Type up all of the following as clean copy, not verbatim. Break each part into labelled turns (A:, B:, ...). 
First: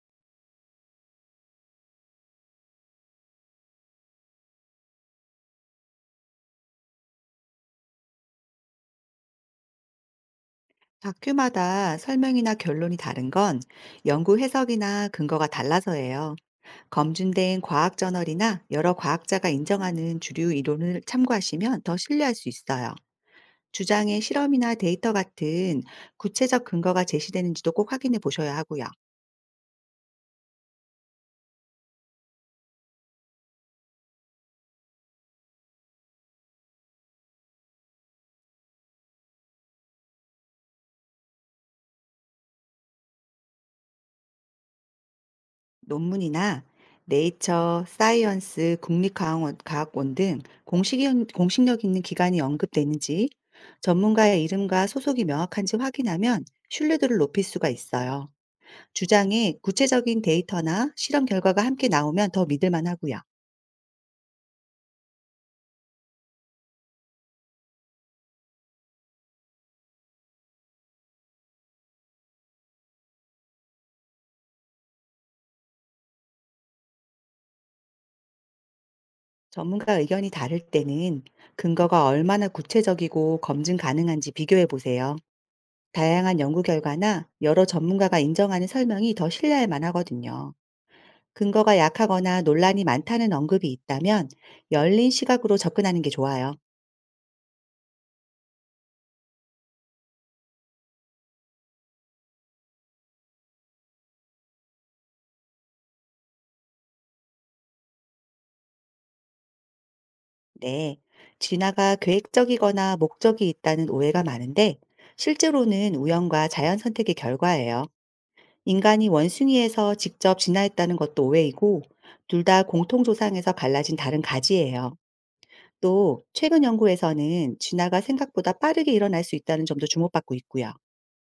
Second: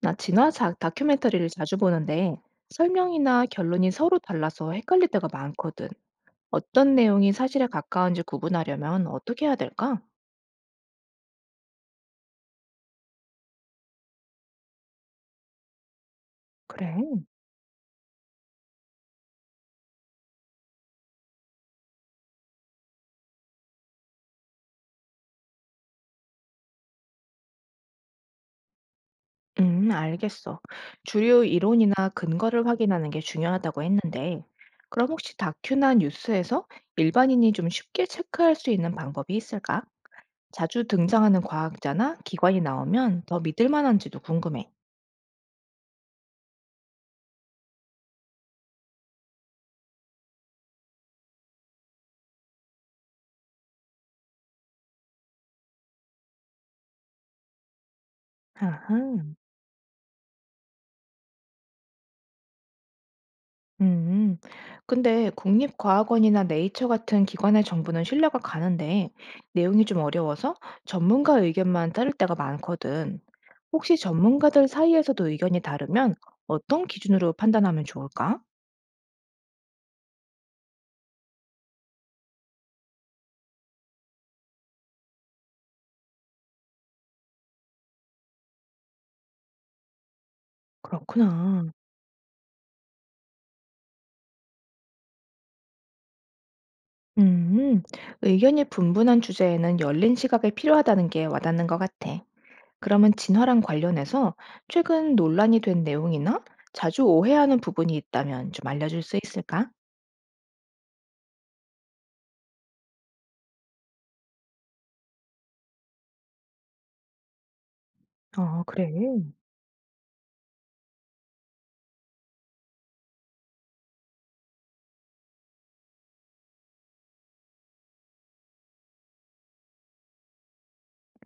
A: 나 진화 다큐멘터리를 자주 보는데 설명이나 결론이 서로 달라서 헷갈릴 때가 많거든. 어떤 내용이 사실에 가까운지 구분하려면 어떻게 해야 될까?
B: 다큐마다 설명이나 결론이 다른 건 연구 해석이나 근거가 달라서예요.
A: 그래.
B: 검증된 과학 저널이나 여러 과학자가 인정하는 주류 이론을 참고하시면 더 신뢰할 수 있어요. 주장의 실험이나 데이터 같은 구체적 근거가 제시되는지도 꼭 확인해 보셔야 하고요.
A: 알겠어. 주요 이론이나 근거를 확인하는 게 중요하다고 했는데, 그럼 혹시 다큐나 뉴스에서 일반인이 좀 쉽게 체크할 수 있는 방법이 있을까? 자주 등장하는 과학자나 기관이 나오면 더 믿을 만한지도 궁금해.
B: 논문이나 네이처, 사이언스, 국립과학원 등 공식, 공식력 있는 기관이 언급되는지, 전문가의 이름과 소속이 명확한지 확인하면 신뢰도를 높일 수가 있어요.
A: 아하.
B: 주장에 구체적인 데이터나 실험 결과가 함께 나오면 더 믿을만 하고요.
A: 음, 근데 국립과학원이나 네이처 같은 기관의 정보는 신뢰가 가는데 내용이 좀 어려워서 전문가 의견만 따를 때가 많거든. 혹시 전문가들 사이에서도 의견이 다르면 어떤 기준으로 판단하면 좋을까?
B: 전문가 의견이 다를 때는 근거가 얼마나 구체적이고 검증 가능한지 비교해 보세요. 다양한 연구 결과나 여러 전문가가 인정하는 설명이 더 신뢰할 만하거든요.
A: 그렇구나.
B: 근거가 약하거나 논란이 많다는 언급이 있다면 열린 시각으로 접근하는 게 좋아요.
A: 음, 의견이 분분한 주제에는 열린 시각이 필요하다는 게 와닿는 것 같아. 그러면 진화랑 관련해서 최근 논란이 된 내용이나 자주 오해하는 부분이 있다면 좀 알려줄 수 있을까?
B: 네. 진화가 계획적이거나 목적이 있다는 오해가 많은데, 실제로는 우연과 자연 선택의 결과예요.
A: 아, 그래.
B: 인간이 원숭이에서 직접 진화했다는 것도 오해이고, 둘 다 공통조상에서 갈라진 다른 가지예요. 또 최근 연구에서는 진화가 생각보다 빠르게 일어날 수 있다는 점도 주목받고 있고요.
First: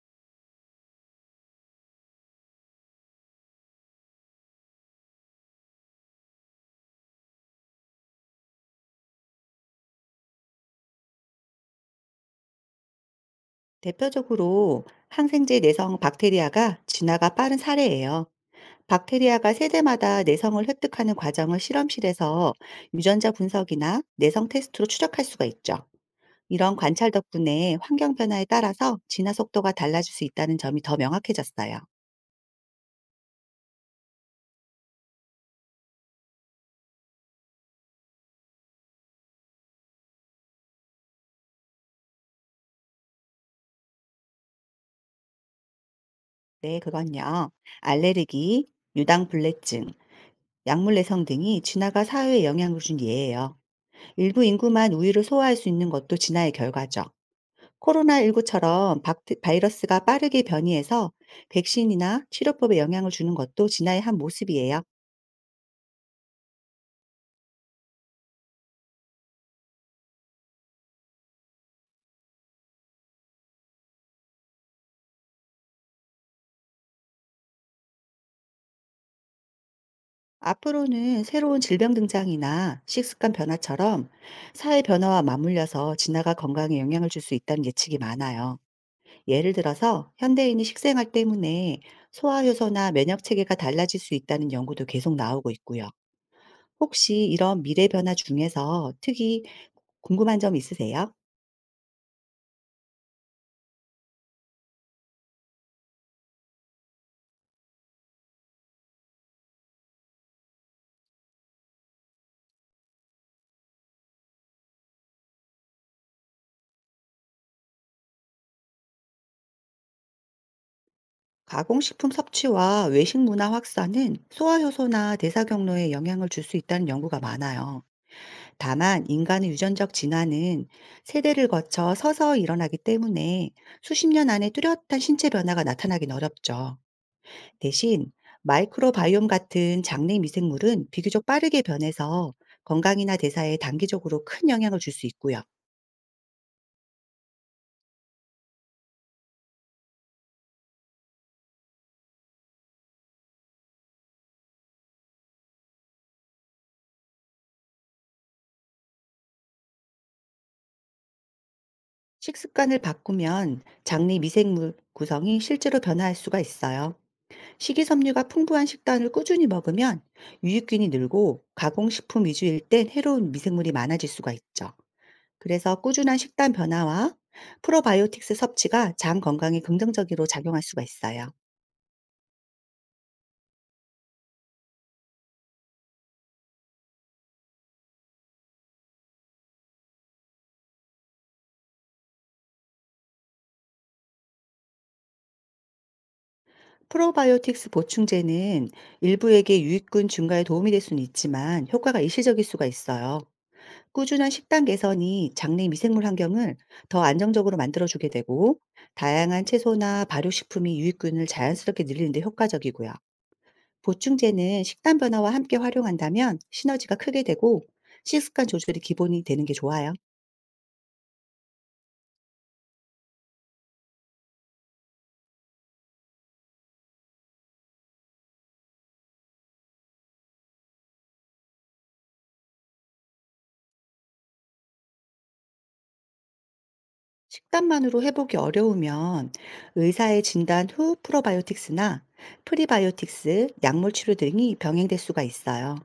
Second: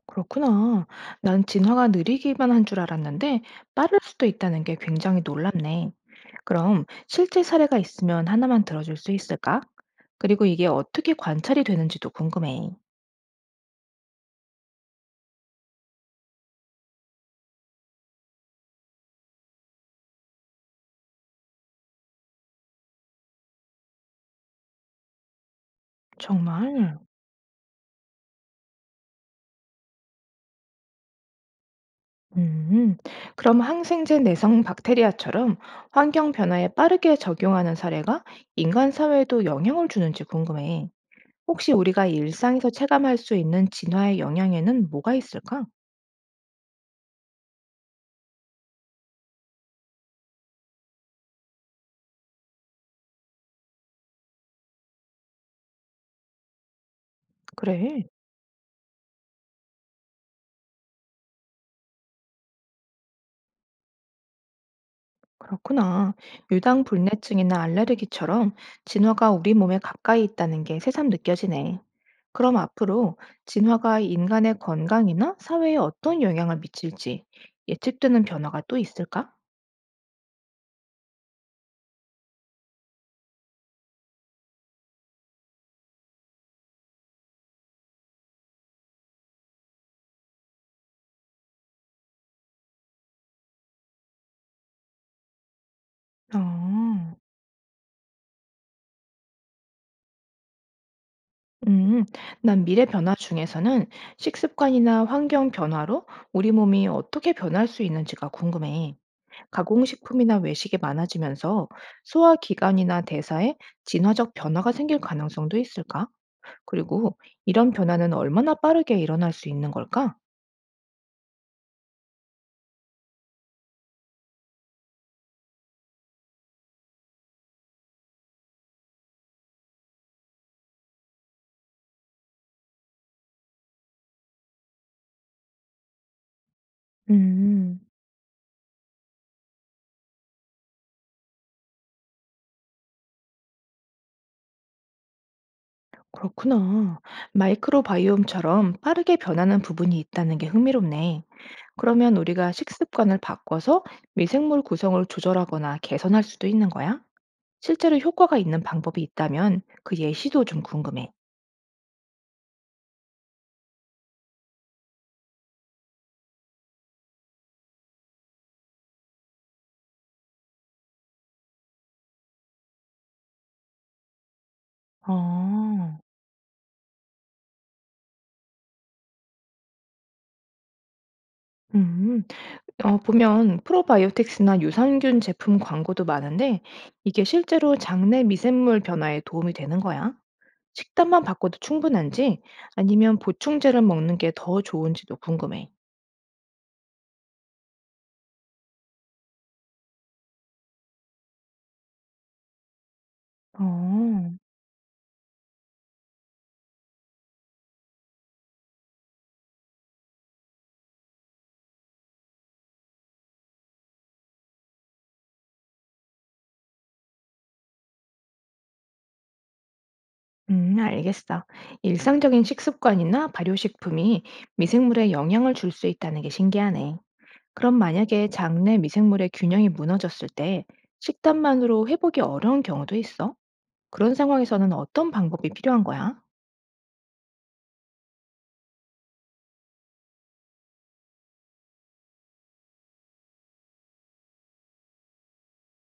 A: 그렇구나. 난 진화가 느리기만 한 줄 알았는데 빠를 수도 있다는 게 굉장히 놀랍네. 그럼 실제 사례가 있으면 하나만 들어줄 수 있을까? 그리고 이게 어떻게 관찰이 되는지도 궁금해.
B: 대표적으로 항생제 내성 박테리아가 진화가 빠른 사례예요. 박테리아가 세대마다 내성을 획득하는 과정을 실험실에서 유전자 분석이나 내성 테스트로 추적할 수가 있죠. 이런
A: 정말?
B: 관찰 덕분에 환경 변화에 따라서 진화 속도가 달라질 수 있다는 점이 더 명확해졌어요.
A: 음, 그럼 항생제 내성 박테리아처럼 환경 변화에 빠르게 적용하는 사례가 인간 사회에도 영향을 주는지 궁금해. 혹시 우리가 일상에서 체감할 수 있는 진화의 영향에는 뭐가 있을까?
B: 네, 그건요. 알레르기, 유당불내증, 약물 내성 등이 진화가 사회에 영향을 준 예예요. 일부 인구만 우유를 소화할 수 있는 것도 진화의 결과죠.
A: 그래.
B: 코로나19처럼 바이러스가 빠르게 변이해서 백신이나 치료법에 영향을 주는 것도 진화의 한 모습이에요.
A: 그렇구나. 유당불내증이나 알레르기처럼 진화가 우리 몸에 가까이 있다는 게 새삼 느껴지네. 그럼 앞으로 진화가 인간의 건강이나 사회에 어떤 영향을 미칠지 예측되는 변화가 또 있을까?
B: 앞으로는 새로운 질병 등장이나 식습관 변화처럼 사회 변화와 맞물려서 진화가 건강에 영향을 줄 수 있다는 예측이 많아요. 예를 들어서 현대인이 식생활 때문에 소화효소나 면역 체계가 달라질 수 있다는 연구도 계속 나오고 있고요.
A: 어,
B: 혹시 이런 미래 변화 중에서 특히 궁금한 점 있으세요?
A: 음, 난 미래 변화 중에서는 식습관이나 환경 변화로 우리 몸이 어떻게 변할 수 있는지가 궁금해. 가공식품이나 외식이 많아지면서 소화기관이나 대사에 진화적 변화가 생길 가능성도 있을까? 그리고 이런 변화는 얼마나 빠르게 일어날 수 있는 걸까?
B: 가공식품 섭취와 외식 문화 확산은 소화효소나 대사 경로에 영향을 줄 수 있다는 연구가 많아요. 다만 인간의 유전적 진화는 세대를 거쳐 서서히 일어나기 때문에 수십 년 안에 뚜렷한 신체 변화가 나타나긴 어렵죠.
A: 음,
B: 대신 마이크로바이옴 같은 장내 미생물은 비교적 빠르게 변해서 건강이나 대사에 단기적으로 큰 영향을 줄 수 있고요.
A: 그렇구나. 마이크로바이옴처럼 빠르게 변하는 부분이 있다는 게 흥미롭네. 그러면 우리가 식습관을 바꿔서 미생물 구성을 조절하거나 개선할 수도 있는 거야? 실제로 효과가 있는 방법이 있다면 그 예시도 좀 궁금해.
B: 식습관을 바꾸면 장내 미생물 구성이 실제로 변화할 수가 있어요. 식이섬유가 풍부한 식단을 꾸준히 먹으면 유익균이 늘고, 가공식품 위주일 땐 해로운 미생물이 많아질 수가 있죠. 그래서
A: 아,
B: 꾸준한 식단 변화와 프로바이오틱스 섭취가 장 건강에 긍정적으로 작용할 수가 있어요.
A: 음, 보면 프로바이오틱스나 유산균 제품 광고도 많은데 이게 실제로 장내 미생물 변화에 도움이 되는 거야? 식단만 바꿔도 충분한지 아니면 보충제를 먹는 게 더 좋은지도 궁금해.
B: 프로바이오틱스 보충제는 일부에게 유익균 증가에 도움이 될 수는 있지만, 효과가 일시적일 수가 있어요.
A: 어.
B: 꾸준한 식단 개선이 장내 미생물 환경을 더 안정적으로 만들어주게 되고, 다양한 채소나 발효식품이 유익균을 자연스럽게 늘리는 데 효과적이고요. 보충제는 식단 변화와 함께 활용한다면 시너지가 크게 되고, 식습관 조절이 기본이 되는 게 좋아요.
A: 알겠어. 일상적인 식습관이나 발효식품이 미생물에 영향을 줄 수 있다는 게 신기하네. 그럼 만약에 장내 미생물의 균형이 무너졌을 때 식단만으로 회복이 어려운 경우도 있어? 그런 상황에서는 어떤 방법이 필요한 거야?
B: 식단만으로 회복이 어려우면 의사의 진단 후 프로바이오틱스나 프리바이오틱스, 약물 치료 등이 병행될 수가 있어요.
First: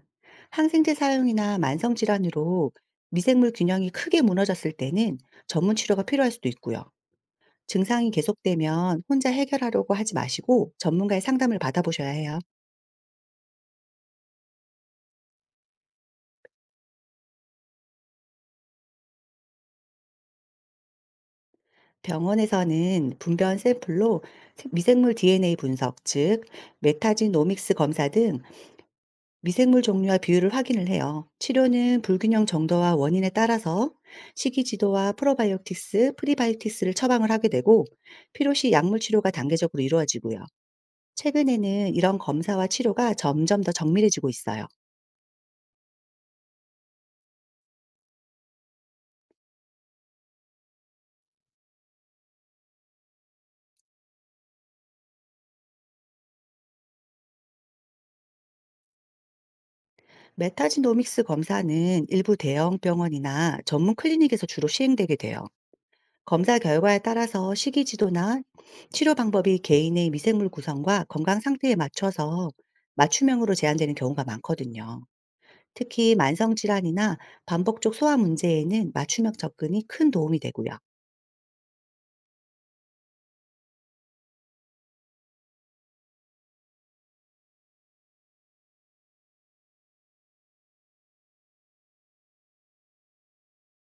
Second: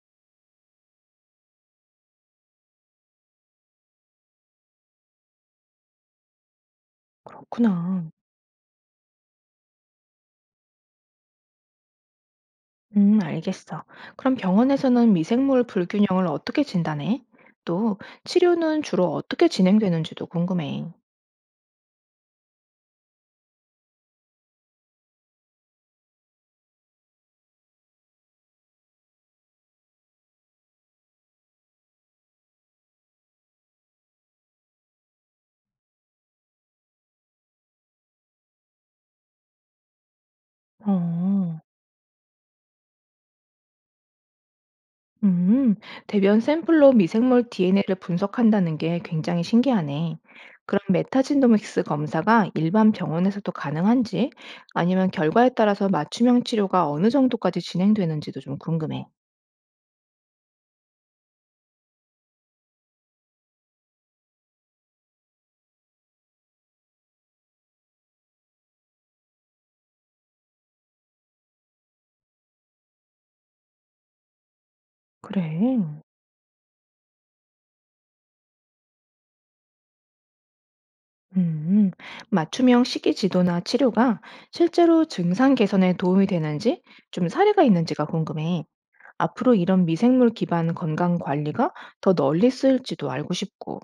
B: 항생제 사용이나 만성 질환으로 미생물 균형이 크게 무너졌을 때는 전문 치료가 필요할 수도 있고요.
A: 그렇구나.
B: 증상이 계속되면 혼자 해결하려고 하지 마시고 전문가의 상담을 받아보셔야 해요.
A: 알겠어. 그럼 병원에서는 미생물 불균형을 어떻게 진단해? 또 치료는 주로 어떻게 진행되는지도 궁금해.
B: 병원에서는 분변 샘플로 미생물 DNA 분석, 즉 메타지노믹스 검사 등 미생물 종류와 비율을 확인을 해요. 치료는 불균형 정도와 원인에 따라서 식이 지도와 프로바이오틱스, 프리바이오틱스를 처방을 하게 되고, 필요 시 약물 치료가 단계적으로 이루어지고요.
A: 어,
B: 최근에는 이런 검사와 치료가 점점 더 정밀해지고 있어요.
A: 음, 대변 샘플로 미생물 DNA를 분석한다는 게 굉장히 신기하네. 그럼 메타진도믹스 검사가 일반 병원에서도 가능한지, 아니면 결과에 따라서 맞춤형 치료가 어느 정도까지 진행되는지도 좀 궁금해.
B: 메타지노믹스 검사는 일부 대형 병원이나 전문 클리닉에서 주로 시행되게 돼요. 검사 결과에 따라서 식이 지도나 치료 방법이 개인의 미생물 구성과 건강 상태에 맞춰서 맞춤형으로 제한되는 경우가 많거든요.
A: 그래.
B: 특히 만성 질환이나 반복적 소화 문제에는 맞춤형 접근이 큰 도움이 되고요.
A: 음, 맞춤형 식이 지도나 치료가 실제로 증상 개선에 도움이 되는지 좀 사례가 있는지가 궁금해. 앞으로 이런 미생물 기반 건강 관리가 더 널리 쓰일지도 알고 싶고.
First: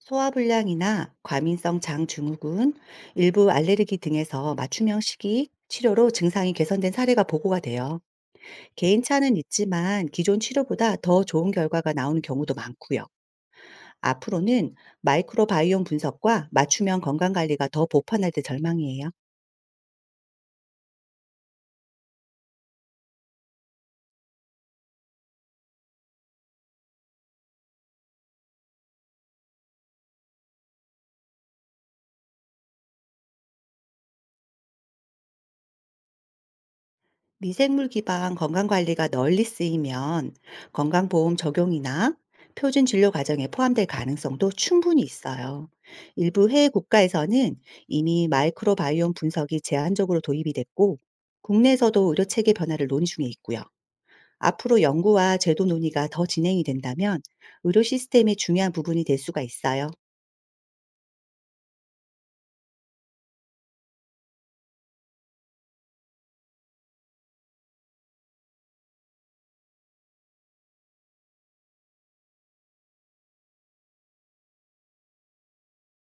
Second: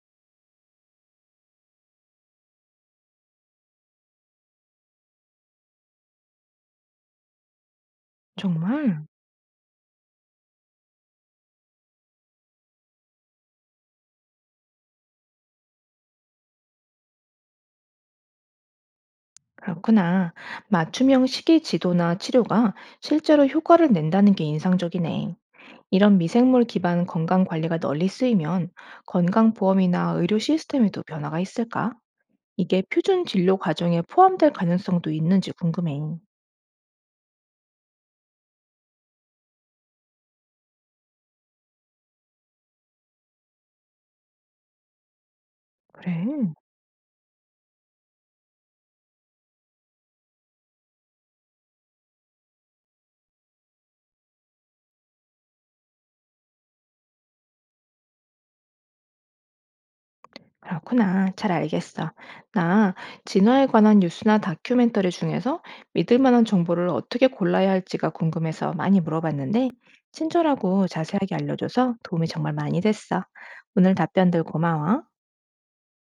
B: 소화불량이나 과민성 장증후군, 일부 알레르기 등에서 맞춤형 식이 치료로 증상이 개선된 사례가 보고가 돼요.
A: 정말?
B: 개인차는 있지만 기존 치료보다 더 좋은 결과가 나오는 경우도 많고요. 앞으로는 마이크로바이옴 분석과 맞춤형 건강관리가 더 보편화될 전망이에요.
A: 그렇구나. 맞춤형 식이 지도나 치료가 실제로 효과를 낸다는 게 인상적이네. 이런 미생물 기반 건강 관리가 널리 쓰이면 건강보험이나 의료 시스템에도 변화가 있을까? 이게 표준 진료 과정에 포함될 가능성도 있는지 궁금해.
B: 미생물 기반 건강관리가 널리 쓰이면 건강보험 적용이나 표준 진료 과정에 포함될 가능성도 충분히 있어요.
A: 그래,
B: 일부 해외 국가에서는 이미 마이크로바이옴 분석이 제한적으로 도입이 됐고, 국내에서도 의료 체계 변화를 논의 중에 있고요. 앞으로 연구와 제도 논의가 더 진행이 된다면 의료 시스템의 중요한 부분이 될 수가 있어요.
A: 그렇구나. 잘 알겠어. 나 진화에 관한 뉴스나 다큐멘터리 중에서 믿을 만한 정보를 어떻게 골라야 할지가 궁금해서 많이 물어봤는데, 친절하고 자세하게 알려줘서 도움이 정말 많이 됐어. 오늘 답변들 고마워.